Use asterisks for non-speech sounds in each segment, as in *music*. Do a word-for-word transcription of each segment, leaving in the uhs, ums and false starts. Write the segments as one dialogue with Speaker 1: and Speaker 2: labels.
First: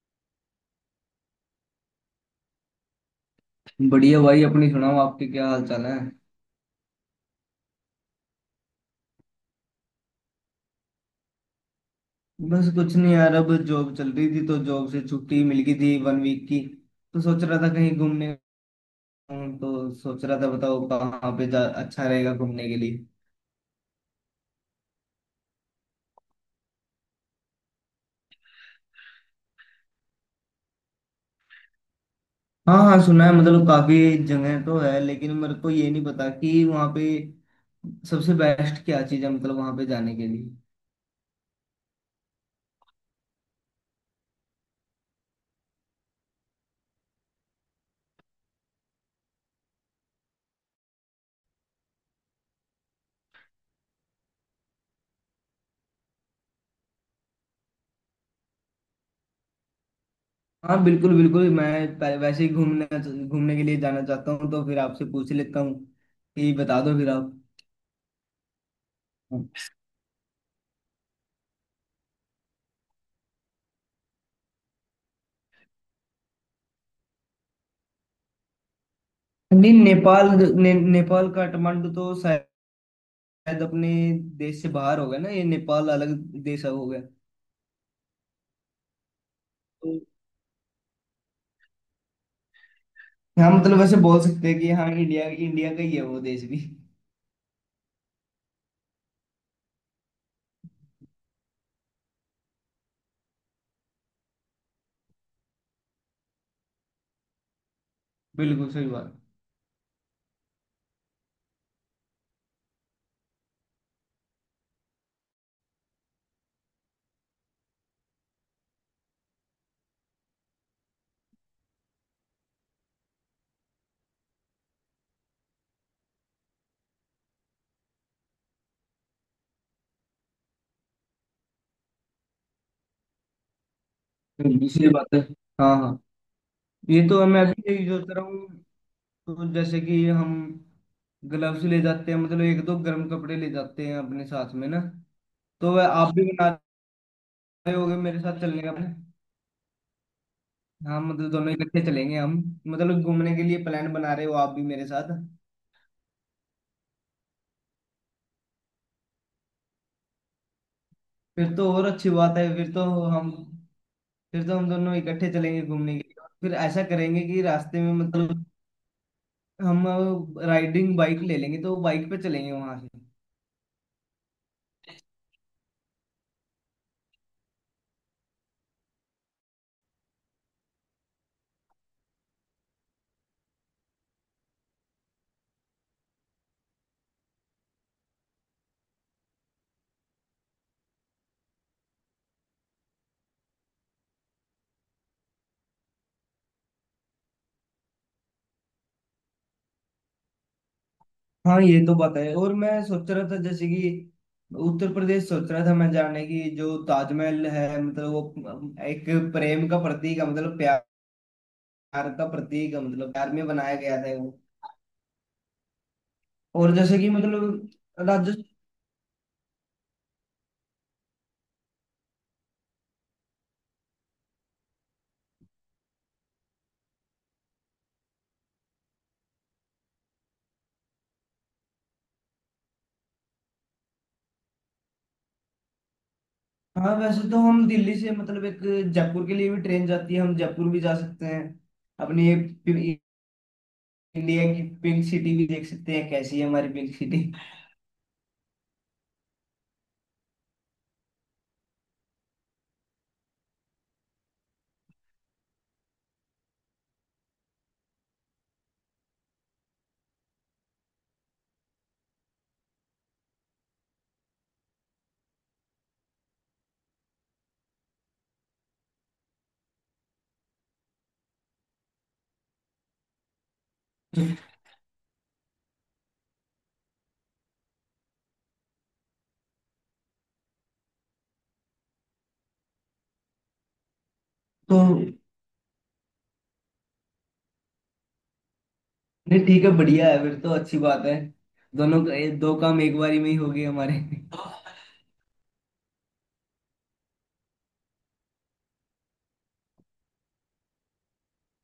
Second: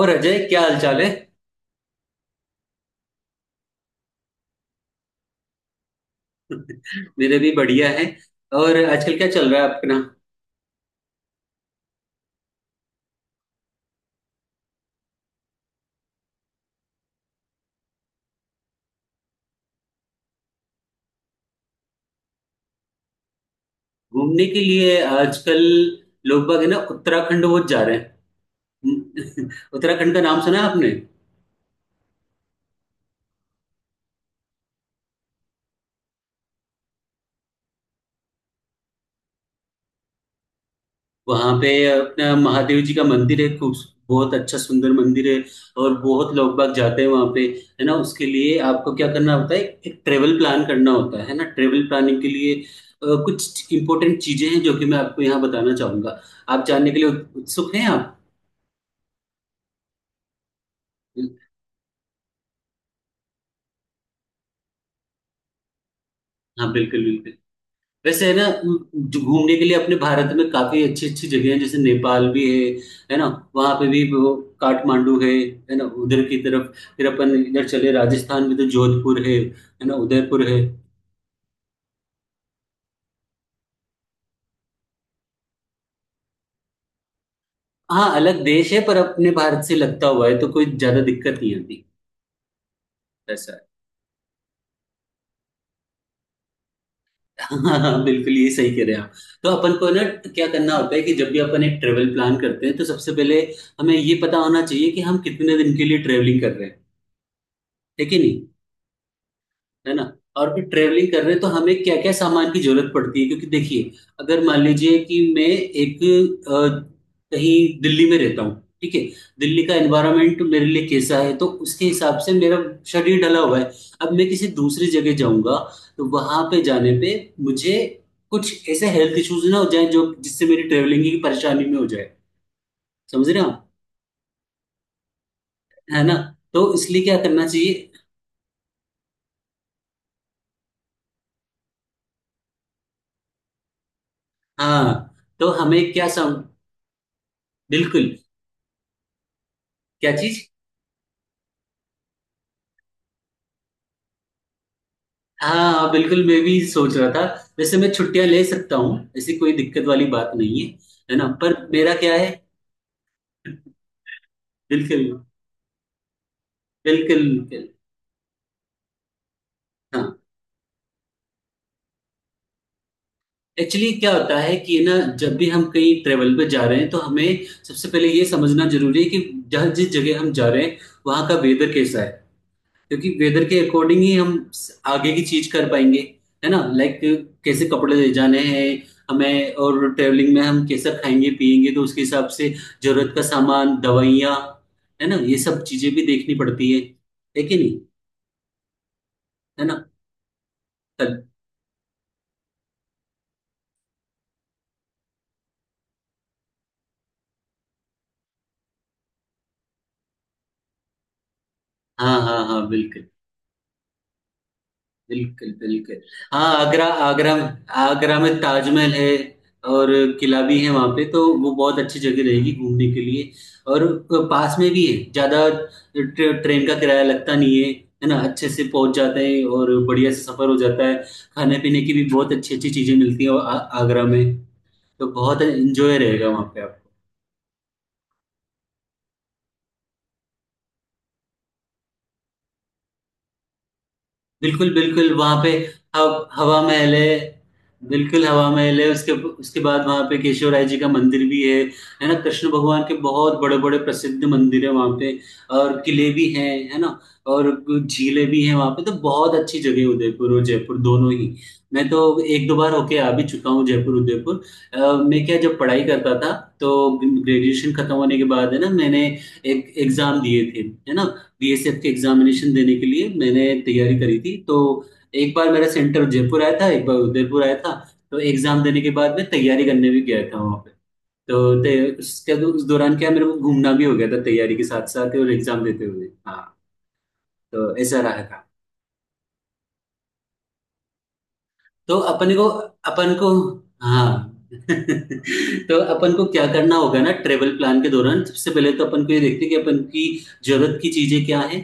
Speaker 1: और अजय, क्या हालचाल है।
Speaker 2: बढ़िया भाई। अपनी सुनाओ, आपके क्या हाल चाल है?
Speaker 1: *laughs* मेरे भी बढ़िया है। और आजकल क्या चल रहा है आपके, ना।
Speaker 2: बस कुछ नहीं यार। अब जॉब चल रही थी तो जॉब से छुट्टी मिल गई थी वन वीक की। तो सोच रहा था कहीं घूमने जाऊं, तो सोच रहा था, बताओ कहाँ पे जा अच्छा रहेगा घूमने के लिए।
Speaker 1: घूमने के लिए आजकल लोग बाग, है ना, उत्तराखंड वो जा रहे हैं। *laughs* उत्तराखंड का नाम सुना है आपने?
Speaker 2: हाँ हाँ सुना है, मतलब काफी जगह तो है, लेकिन मेरे को ये नहीं पता कि वहाँ पे सबसे बेस्ट क्या चीज़ है मतलब वहाँ पे जाने के लिए।
Speaker 1: वहां पे अपना महादेव जी का मंदिर है, खूब बहुत अच्छा सुंदर मंदिर है। और बहुत लोग बाग जाते हैं वहां पे, है ना। उसके लिए आपको क्या करना होता है? एक ट्रेवल प्लान करना होता है है ना। ट्रेवल प्लानिंग के लिए अ, कुछ इंपॉर्टेंट चीजें हैं जो कि मैं आपको यहाँ बताना चाहूंगा। आप जानने के लिए उत्सुक हैं आप?
Speaker 2: हाँ, बिल्कुल बिल्कुल। मैं पहले वैसे ही घूमने घूमने के लिए जाना चाहता हूँ। तो फिर आपसे पूछ लेता हूँ कि
Speaker 1: हाँ,
Speaker 2: बता दो
Speaker 1: बिल्कुल,
Speaker 2: फिर
Speaker 1: बिल्कुल।
Speaker 2: आप।
Speaker 1: वैसे, है ना, जो घूमने के लिए अपने भारत में काफी अच्छी अच्छी जगह है, जैसे नेपाल भी है है ना। वहां पे भी वो काठमांडू है है ना, उधर की तरफ। फिर अपन इधर चले राजस्थान में, तो जोधपुर है
Speaker 2: नहीं,
Speaker 1: है ना,
Speaker 2: नेपाल
Speaker 1: उदयपुर है।
Speaker 2: ने, नेपाल काठमांडू तो शायद अपने देश से बाहर हो गया ना। ये नेपाल अलग देश हो गया
Speaker 1: हाँ, अलग देश है, पर अपने भारत से
Speaker 2: तो।
Speaker 1: लगता हुआ है, तो कोई ज्यादा दिक्कत नहीं आती
Speaker 2: हाँ
Speaker 1: ऐसा है।
Speaker 2: मतलब वैसे बोल सकते हैं कि हाँ, इंडिया इंडिया का ही है वो देश भी।
Speaker 1: *laughs* हाँ, बिल्कुल, ये सही कह रहे हैं आप। तो अपन को ना, क्या करना होता है कि जब भी अपन एक ट्रेवल प्लान करते हैं तो सबसे पहले हमें ये पता होना चाहिए कि हम कितने दिन के लिए ट्रेवलिंग कर रहे हैं, है कि नहीं,
Speaker 2: बिल्कुल सही बात
Speaker 1: है ना। और फिर ट्रेवलिंग कर रहे हैं तो हमें क्या क्या सामान की जरूरत पड़ती है, क्योंकि देखिए, अगर मान लीजिए कि मैं एक अ, कहीं दिल्ली में रहता हूँ, ठीक है। दिल्ली का एनवायरनमेंट मेरे लिए कैसा है तो उसके हिसाब से मेरा शरीर ढला हुआ है। अब मैं किसी दूसरी जगह जाऊंगा, तो वहां पे जाने पे मुझे कुछ ऐसे हेल्थ इश्यूज ना हो जाए जो जिससे मेरी ट्रेवलिंग की परेशानी में हो जाए। समझ रहे हो आप?
Speaker 2: बिल्कुल सही बात है। हाँ हाँ।
Speaker 1: है ना? तो
Speaker 2: ये
Speaker 1: इसलिए क्या
Speaker 2: तो मैं
Speaker 1: करना
Speaker 2: भी यही
Speaker 1: चाहिए?
Speaker 2: सोच रहा हूँ। तो जैसे कि हम ग्लव्स ले जाते हैं मतलब एक दो गर्म कपड़े ले जाते हैं अपने साथ में ना।
Speaker 1: हाँ। तो
Speaker 2: तो वह
Speaker 1: हमें क्या
Speaker 2: आप भी
Speaker 1: सम।
Speaker 2: बना रहे होगे
Speaker 1: बिल्कुल।
Speaker 2: मेरे साथ चलने का plan?
Speaker 1: क्या चीज?
Speaker 2: हाँ मतलब दोनों इकट्ठे चलेंगे हम। मतलब घूमने के लिए प्लान बना रहे हो आप भी मेरे साथ।
Speaker 1: हाँ, बिल्कुल मैं भी सोच रहा था। वैसे मैं छुट्टियां ले सकता हूँ, ऐसी कोई दिक्कत वाली बात नहीं है, है ना।
Speaker 2: फिर
Speaker 1: पर
Speaker 2: तो और
Speaker 1: मेरा
Speaker 2: अच्छी
Speaker 1: क्या है,
Speaker 2: बात है। फिर तो हम फिर तो हम दोनों
Speaker 1: बिल्कुल,
Speaker 2: इकट्ठे चलेंगे घूमने के लिए। फिर ऐसा करेंगे
Speaker 1: बिल्कुल,
Speaker 2: कि
Speaker 1: बिल्कुल।
Speaker 2: रास्ते में मतलब हम
Speaker 1: हाँ।
Speaker 2: राइडिंग बाइक ले लेंगे तो बाइक पे चलेंगे वहां से।
Speaker 1: एक्चुअली क्या होता है कि ना, जब भी हम कहीं ट्रेवल पे जा रहे हैं तो हमें सबसे पहले ये समझना जरूरी है कि जहाँ जिस जगह हम जा रहे हैं वहाँ का वेदर कैसा है। क्योंकि वेदर के अकॉर्डिंग ही हम स- आगे की चीज कर पाएंगे, है ना। लाइक कैसे कपड़े ले जाने हैं हमें, और ट्रेवलिंग में हम कैसा खाएंगे पिएंगे तो उसके हिसाब से जरूरत का सामान, दवाइयाँ, है ना। ये सब चीजें भी देखनी पड़ती है है कि नहीं, है ना। कल।
Speaker 2: हाँ ये तो बात है। और मैं सोच रहा था जैसे कि उत्तर प्रदेश सोच रहा था मैं जाने की। जो ताजमहल है मतलब वो एक प्रेम का प्रतीक है मतलब प्यार
Speaker 1: हाँ,
Speaker 2: का
Speaker 1: हाँ, हाँ,
Speaker 2: प्रतीक है,
Speaker 1: बिल्कुल,
Speaker 2: मतलब प्यार में बनाया गया था वो।
Speaker 1: बिल्कुल, बिल्कुल। हाँ,
Speaker 2: और
Speaker 1: आगरा,
Speaker 2: जैसे कि
Speaker 1: आगरा। आगरा में
Speaker 2: मतलब,
Speaker 1: ताजमहल है, और किला भी है वहाँ पे, तो वो बहुत अच्छी जगह रहेगी घूमने के लिए। और पास में भी है, ज़्यादा ट्रे, ट्रेन का किराया लगता नहीं है, है ना। अच्छे से पहुँच जाते हैं और बढ़िया से सफ़र हो जाता है। खाने पीने की भी बहुत अच्छी अच्छी चीज़ें मिलती हैं, और आ- आगरा में तो बहुत एंजॉय रहेगा वहाँ पे आप।
Speaker 2: हाँ वैसे तो हम दिल्ली से मतलब एक जयपुर के लिए भी ट्रेन जाती है। हम जयपुर भी जा सकते हैं। अपनी ये पि- इंडिया की
Speaker 1: बिल्कुल,
Speaker 2: पिंक
Speaker 1: बिल्कुल।
Speaker 2: सिटी
Speaker 1: वहां
Speaker 2: भी
Speaker 1: पे
Speaker 2: देख सकते हैं
Speaker 1: हव,
Speaker 2: कैसी है
Speaker 1: हवा
Speaker 2: हमारी
Speaker 1: महल
Speaker 2: पिंक सिटी।
Speaker 1: है। बिल्कुल हवा महल है। उसके उसके बाद वहां पे केशव राय जी का मंदिर भी है है ना। कृष्ण भगवान के बहुत बड़े बड़े प्रसिद्ध मंदिर है वहां पे। और किले भी हैं, है ना। और झीलें भी हैं वहां पे, तो बहुत अच्छी जगह है उदयपुर और जयपुर दोनों ही। मैं तो एक दो बार होके आ भी चुका हूँ जयपुर उदयपुर। अ, मैं क्या, जब पढ़ाई करता था तो ग्रेजुएशन खत्म होने के बाद, है ना, मैंने एक एग्जाम दिए थे, है ना। बी एस एफ के एग्जामिनेशन देने के लिए मैंने तैयारी करी थी,
Speaker 2: *laughs*
Speaker 1: तो एक बार मेरा सेंटर जयपुर आया था, एक बार उदयपुर आया था। तो एग्जाम देने के बाद मैं तैयारी करने भी गया था वहाँ पे। तो ते- उसके उस दौरान क्या, मेरे को घूमना भी हो गया था तैयारी के
Speaker 2: तो
Speaker 1: साथ साथ, और एग्जाम देते हुए, हाँ। तो ऐसा रहा था।
Speaker 2: नहीं ठीक है बढ़िया है। फिर तो अच्छी बात है।
Speaker 1: तो
Speaker 2: दोनों का ये
Speaker 1: अपन को,
Speaker 2: दो काम एक
Speaker 1: अपन
Speaker 2: बारी में
Speaker 1: को
Speaker 2: ही हो गए हमारे।
Speaker 1: हाँ।
Speaker 2: *laughs*
Speaker 1: *laughs* तो अपन को क्या करना होगा ना, ट्रेवल प्लान के दौरान सबसे पहले तो अपन को ये देखते हैं कि अपन की जरूरत की चीजें क्या है,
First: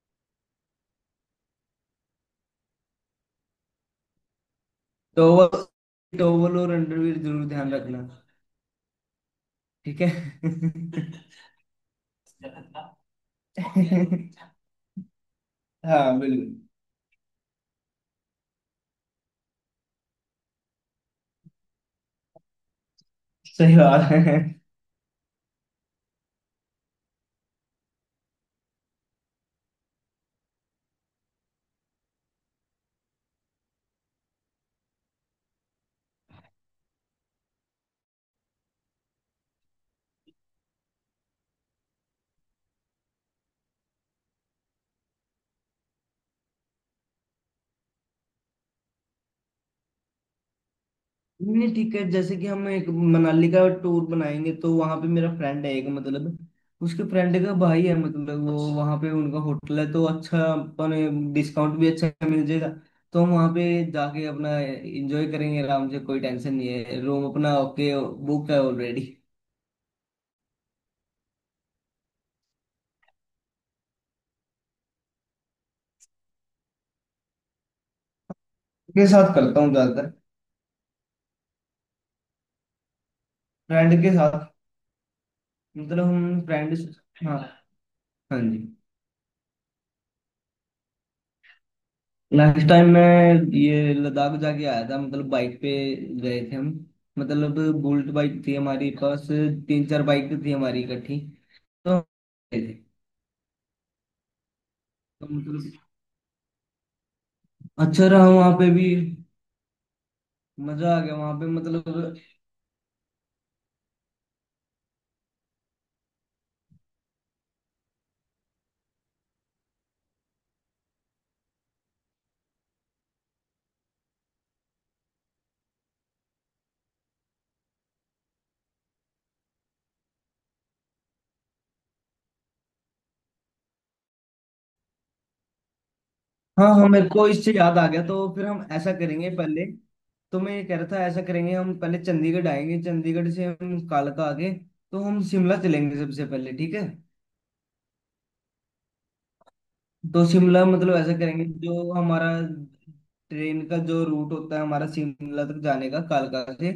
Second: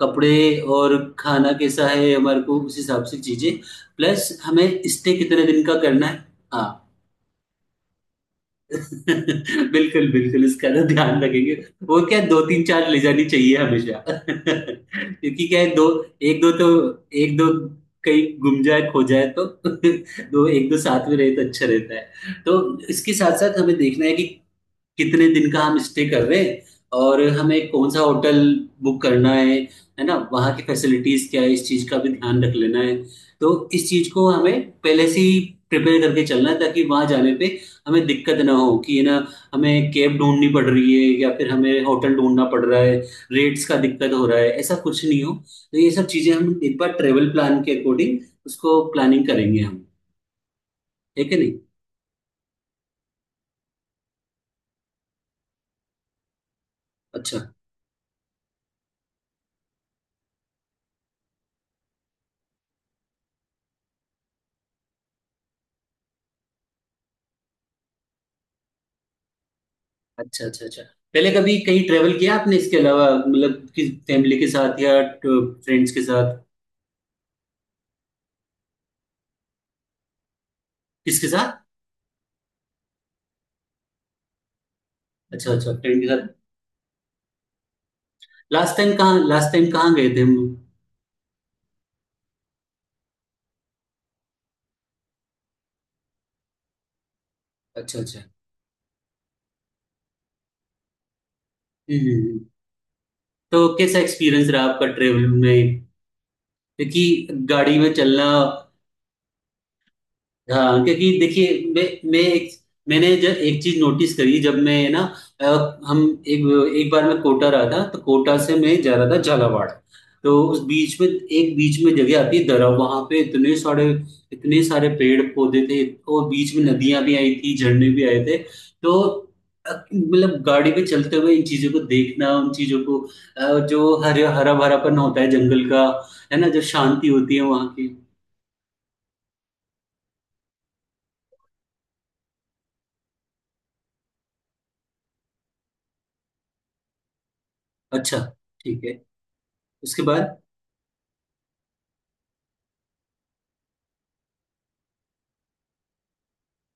Speaker 1: कपड़े, और खाना कैसा है हमारे को, उस हिसाब से चीजें। प्लस हमें स्टे कितने
Speaker 2: टॉवल
Speaker 1: दिन का करना है।
Speaker 2: टॉवल
Speaker 1: हाँ।
Speaker 2: और अंडरवियर जरूर ध्यान रखना।
Speaker 1: *laughs*
Speaker 2: ठीक है।
Speaker 1: बिल्कुल,
Speaker 2: *laughs*
Speaker 1: बिल्कुल, इसका ना ध्यान रखेंगे। वो क्या, दो तीन चार ले जानी चाहिए हमेशा। *laughs* क्योंकि क्या है, दो,
Speaker 2: हाँ
Speaker 1: एक दो
Speaker 2: बिल्कुल
Speaker 1: तो, एक दो कहीं गुम जाए, खो जाए तो, *laughs* दो, एक दो साथ में रहे तो अच्छा रहता है, तो इसके साथ साथ
Speaker 2: सही
Speaker 1: हमें देखना
Speaker 2: बात
Speaker 1: है
Speaker 2: है।
Speaker 1: कि कितने दिन का हम स्टे कर रहे हैं, और हमें कौन सा होटल बुक करना है है ना। वहाँ की फैसिलिटीज क्या है, इस चीज का भी ध्यान रख लेना है। तो इस चीज को हमें पहले से ही प्रिपेयर करके चलना है, ताकि वहाँ जाने पे हमें दिक्कत ना हो कि ना हमें कैब ढूंढनी पड़ रही है या फिर हमें होटल ढूंढना पड़ रहा है, रेट्स का दिक्कत हो रहा है, ऐसा कुछ नहीं हो। तो ये सब चीजें हम एक बार ट्रेवल प्लान के अकॉर्डिंग उसको प्लानिंग करेंगे हम, ठीक है? नहीं,
Speaker 2: नहीं ठीक है जैसे कि हम एक मनाली का टूर बनाएंगे तो वहां पे मेरा फ्रेंड है एक मतलब, उसके फ्रेंड
Speaker 1: अच्छा,
Speaker 2: का भाई है मतलब। वो वहां पे उनका होटल है तो अच्छा अपन डिस्काउंट भी अच्छा मिल जाएगा। तो हम वहां पे जाके अपना एंजॉय करेंगे आराम से, कोई टेंशन नहीं है। रूम अपना ओके, बुक है ऑलरेडी।
Speaker 1: अच्छा, अच्छा, अच्छा। पहले कभी कहीं ट्रेवल किया आपने इसके अलावा, मतलब किस, फैमिली के साथ या फ्रेंड्स के साथ?
Speaker 2: के साथ करता हूँ ज्यादातर।
Speaker 1: किसके साथ?
Speaker 2: फ्रेंड के साथ।
Speaker 1: अच्छा, अच्छा, फ्रेंड
Speaker 2: मतलब
Speaker 1: के साथ।
Speaker 2: हम फ्रेंड। हाँ हाँ जी।
Speaker 1: लास्ट टाइम कहाँ लास्ट टाइम कहाँ गए थे हम?
Speaker 2: लास्ट टाइम मैं ये लद्दाख जाके आया था मतलब बाइक पे गए थे हम, मतलब
Speaker 1: अच्छा,
Speaker 2: बुलेट
Speaker 1: अच्छा,
Speaker 2: बाइक थी हमारे पास। तीन चार बाइक थी हमारी इकट्ठी। तो हम
Speaker 1: हम्म, हम्म, हम्म।
Speaker 2: गए थे।
Speaker 1: तो कैसा एक्सपीरियंस रहा आपका ट्रेवल
Speaker 2: तो मतलब
Speaker 1: में? क्योंकि गाड़ी में
Speaker 2: अच्छा रहा
Speaker 1: चलना।
Speaker 2: वहाँ पे भी।
Speaker 1: हाँ,
Speaker 2: मजा आ
Speaker 1: क्योंकि
Speaker 2: गया वहाँ पे
Speaker 1: देखिए, मैं
Speaker 2: मतलब।
Speaker 1: मैं एक मैंने जब एक चीज नोटिस करी, जब मैं ना, अ, हम एक एक बार मैं कोटा रहा था तो कोटा से मैं जा रहा था झालावाड़। तो उस बीच में, एक बीच में जगह आती है दरा, वहां पे इतने सारे इतने सारे पेड़ पौधे थे। और बीच में नदियां भी आई थी, झरने भी आए थे, तो अ, मतलब गाड़ी पे चलते हुए इन चीजों को देखना, उन चीजों को, अ, जो हरे हरा भरापन होता है जंगल का, है ना, जो
Speaker 2: हाँ हाँ मेरे
Speaker 1: शांति
Speaker 2: को
Speaker 1: होती है
Speaker 2: इससे
Speaker 1: वहां
Speaker 2: याद आ
Speaker 1: की।
Speaker 2: गया। तो फिर हम ऐसा करेंगे, पहले तो मैं ये कह रहा था ऐसा करेंगे। हम पहले चंडीगढ़ आएंगे, चंडीगढ़ से हम कालका आके तो हम शिमला चलेंगे सबसे पहले, ठीक है।
Speaker 1: अच्छा, ठीक है। उसके
Speaker 2: तो
Speaker 1: बाद
Speaker 2: शिमला मतलब ऐसा करेंगे जो हमारा ट्रेन का जो रूट होता है हमारा शिमला तक जाने का कालका से,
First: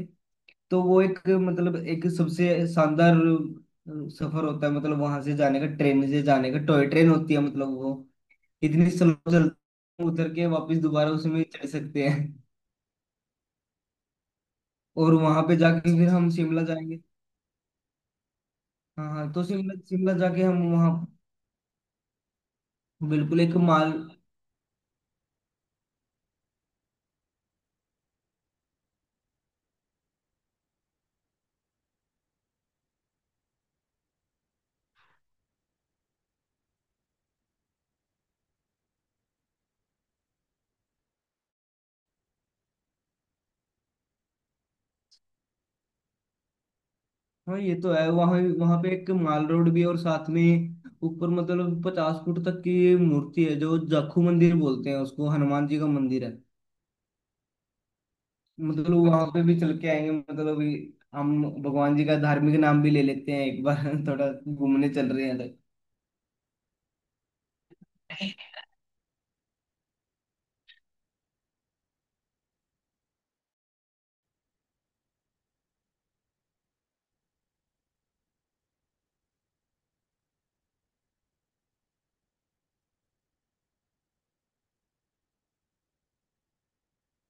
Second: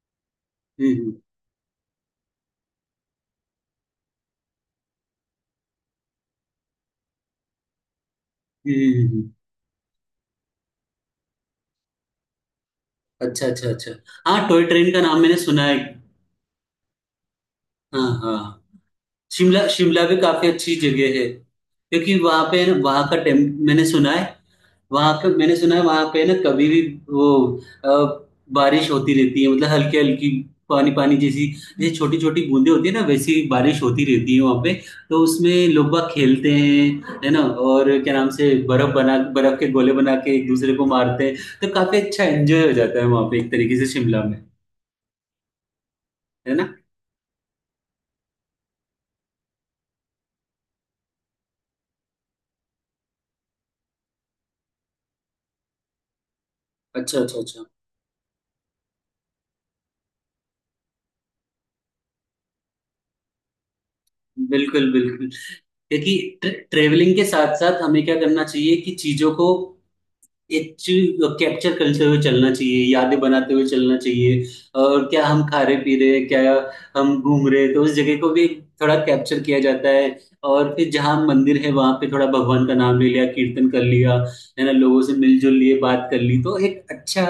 Speaker 2: तो
Speaker 1: हम्म,
Speaker 2: वो
Speaker 1: हम्म,
Speaker 2: एक मतलब एक सबसे शानदार अ, सफर होता है मतलब वहां से जाने का ट्रेन से जाने का। टॉय ट्रेन होती है मतलब वो इतनी
Speaker 1: हम्म,
Speaker 2: स्लो
Speaker 1: हम्म, हम्म।
Speaker 2: चलती है, उतर के वापस दोबारा उसमें चढ़ सकते हैं।
Speaker 1: अच्छा, अच्छा, अच्छा। हाँ, टॉय ट्रेन का
Speaker 2: और
Speaker 1: नाम मैंने
Speaker 2: वहां पे
Speaker 1: सुना है।
Speaker 2: जाके फिर हम शिमला जाएंगे।
Speaker 1: हाँ, हाँ।
Speaker 2: हाँ हाँ तो
Speaker 1: शिमला,
Speaker 2: शिमला
Speaker 1: शिमला
Speaker 2: शिमला
Speaker 1: भी
Speaker 2: जाके
Speaker 1: काफी
Speaker 2: हम
Speaker 1: अच्छी
Speaker 2: वहाँ।
Speaker 1: जगह है। क्योंकि वहां पे वहां का टेम
Speaker 2: बिल्कुल एक
Speaker 1: मैंने
Speaker 2: माल।
Speaker 1: सुना है, वहां पे मैंने सुना है वहां पे ना, कभी भी वो अ, बारिश होती रहती है, मतलब हल्की हल्की, पानी पानी जैसी, जैसे छोटी छोटी बूंदें होती है ना, वैसी बारिश होती रहती है वहां पे। तो उसमें लोग बाग खेलते हैं, है ना। और क्या नाम से, बर्फ बना बर्फ के गोले बना के एक दूसरे को मारते हैं। तो काफी अच्छा एंजॉय हो जाता है वहां पे, एक तरीके से शिमला में, है ना।
Speaker 2: हाँ ये तो है, वहाँ वहाँ पे एक माल रोड भी है और साथ में ऊपर मतलब पचास फुट तक की मूर्ति है जो जाखू मंदिर बोलते हैं उसको, हनुमान जी का मंदिर है।
Speaker 1: अच्छा, अच्छा, अच्छा।
Speaker 2: मतलब वहां पे भी चल के आएंगे मतलब, अभी हम भगवान जी का धार्मिक नाम भी ले लेते हैं एक बार *laughs* थोड़ा घूमने
Speaker 1: बिल्कुल,
Speaker 2: चल रहे
Speaker 1: बिल्कुल,
Speaker 2: हैं तो।
Speaker 1: क्योंकि ट्रेवलिंग के साथ साथ हमें क्या करना चाहिए कि चीजों को, एक चीज कैप्चर करते हुए चलना चाहिए, यादें बनाते हुए चलना चाहिए। और क्या हम खा रहे पी रहे, क्या हम घूम रहे, तो उस जगह को भी थोड़ा कैप्चर किया जाता है। और फिर जहाँ मंदिर है वहां पे थोड़ा भगवान का नाम ले लिया, कीर्तन कर लिया, है ना, लोगों से मिलजुल लिए, बात कर ली, तो एक अच्छा,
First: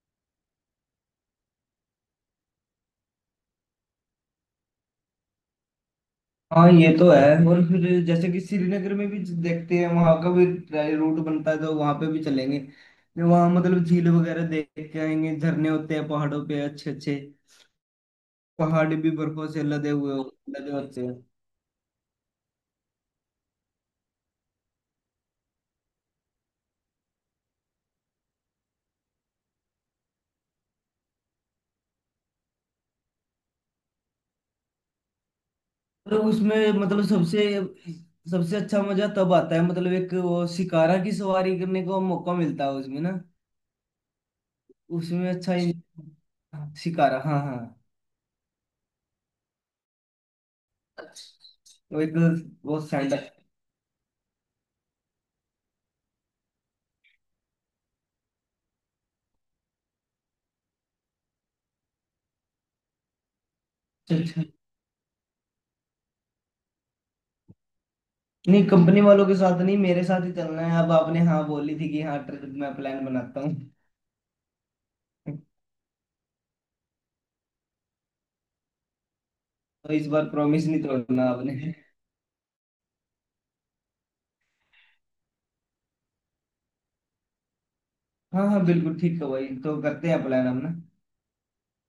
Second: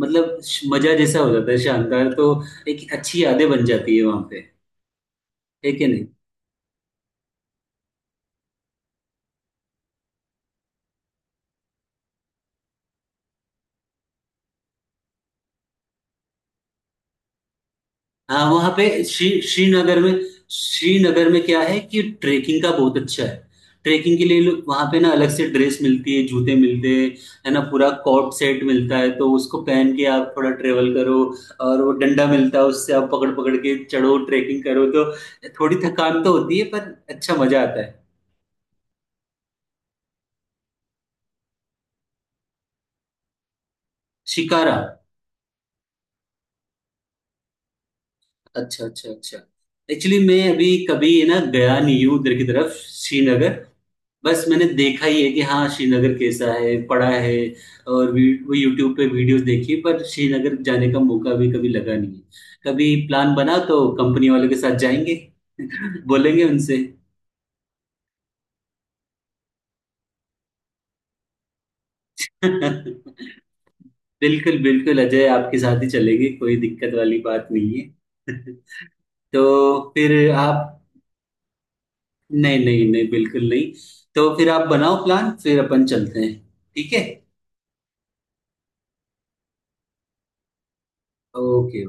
Speaker 1: मतलब श- मजा जैसा हो जाता है शानदार, तो एक अच्छी यादें बन जाती है वहां पे, है कि नहीं।
Speaker 2: हाँ ये तो है। और फिर जैसे कि श्रीनगर में भी देखते हैं, वहां का भी रूट बनता है तो वहां पे भी चलेंगे। वहां मतलब झील वगैरह देख के आएंगे, झरने होते हैं पहाड़ों पे अच्छे अच्छे।
Speaker 1: हाँ, वहाँ पे
Speaker 2: पहाड़ भी
Speaker 1: श्री
Speaker 2: बर्फों से लदे
Speaker 1: श्रीनगर
Speaker 2: हुए
Speaker 1: में,
Speaker 2: हो- लदे होते हैं।
Speaker 1: श्रीनगर में क्या है कि ट्रेकिंग का बहुत अच्छा है। ट्रेकिंग के लिए लोग वहाँ पे ना अलग से ड्रेस मिलती है, जूते मिलते हैं, है ना, पूरा कॉट सेट मिलता है, तो उसको पहन के आप थोड़ा ट्रेवल करो, और वो डंडा मिलता है, उससे आप पकड़ पकड़ के चढ़ो, ट्रेकिंग करो तो थोड़ी थकान
Speaker 2: मतलब
Speaker 1: तो होती है,
Speaker 2: उसमें
Speaker 1: पर
Speaker 2: मतलब
Speaker 1: अच्छा
Speaker 2: सबसे
Speaker 1: मजा आता है।
Speaker 2: सबसे अच्छा मजा तब आता है मतलब एक वो शिकारा की सवारी करने को मौका मिलता है उसमें ना।
Speaker 1: शिकारा?
Speaker 2: उसमें अच्छा इन- शिकारा, हाँ हाँ।
Speaker 1: अच्छा, अच्छा, अच्छा। एक्चुअली मैं अभी कभी ना गया
Speaker 2: वो
Speaker 1: नहीं
Speaker 2: एक
Speaker 1: हूँ उधर की तरफ,
Speaker 2: वो सैंडल।
Speaker 1: श्रीनगर। बस मैंने देखा ही है कि हाँ, श्रीनगर कैसा है, पढ़ा है, और वी वो यूट्यूब पे वीडियोज़ देखी है, पर श्रीनगर जाने का मौका भी कभी लगा नहीं है। कभी प्लान बना तो
Speaker 2: अच्छा
Speaker 1: कंपनी
Speaker 2: अच्छा।
Speaker 1: वालों के साथ जाएँगे, *laughs* बोलेंगे उनसे।
Speaker 2: नहीं कंपनी वालों के साथ नहीं, मेरे साथ ही चलना है। अब आपने हाँ बोली थी कि हाँ ट्रिप मैं प्लान
Speaker 1: *laughs*
Speaker 2: बनाता हूँ।
Speaker 1: बिल्कुल, बिल्कुल अजय, आपके साथ ही चलेंगे, कोई दिक्कत वाली बात नहीं है। *laughs* तो
Speaker 2: तो इस बार
Speaker 1: फिर
Speaker 2: प्रॉमिस नहीं
Speaker 1: आप,
Speaker 2: तोड़ना आपने।
Speaker 1: नहीं, नहीं, नहीं, बिल्कुल नहीं। तो फिर आप बनाओ प्लान, फिर अपन चलते हैं, ठीक है?
Speaker 2: हाँ हाँ बिल्कुल ठीक है भाई। तो करते हैं प्लान हम ना।
Speaker 1: ओके।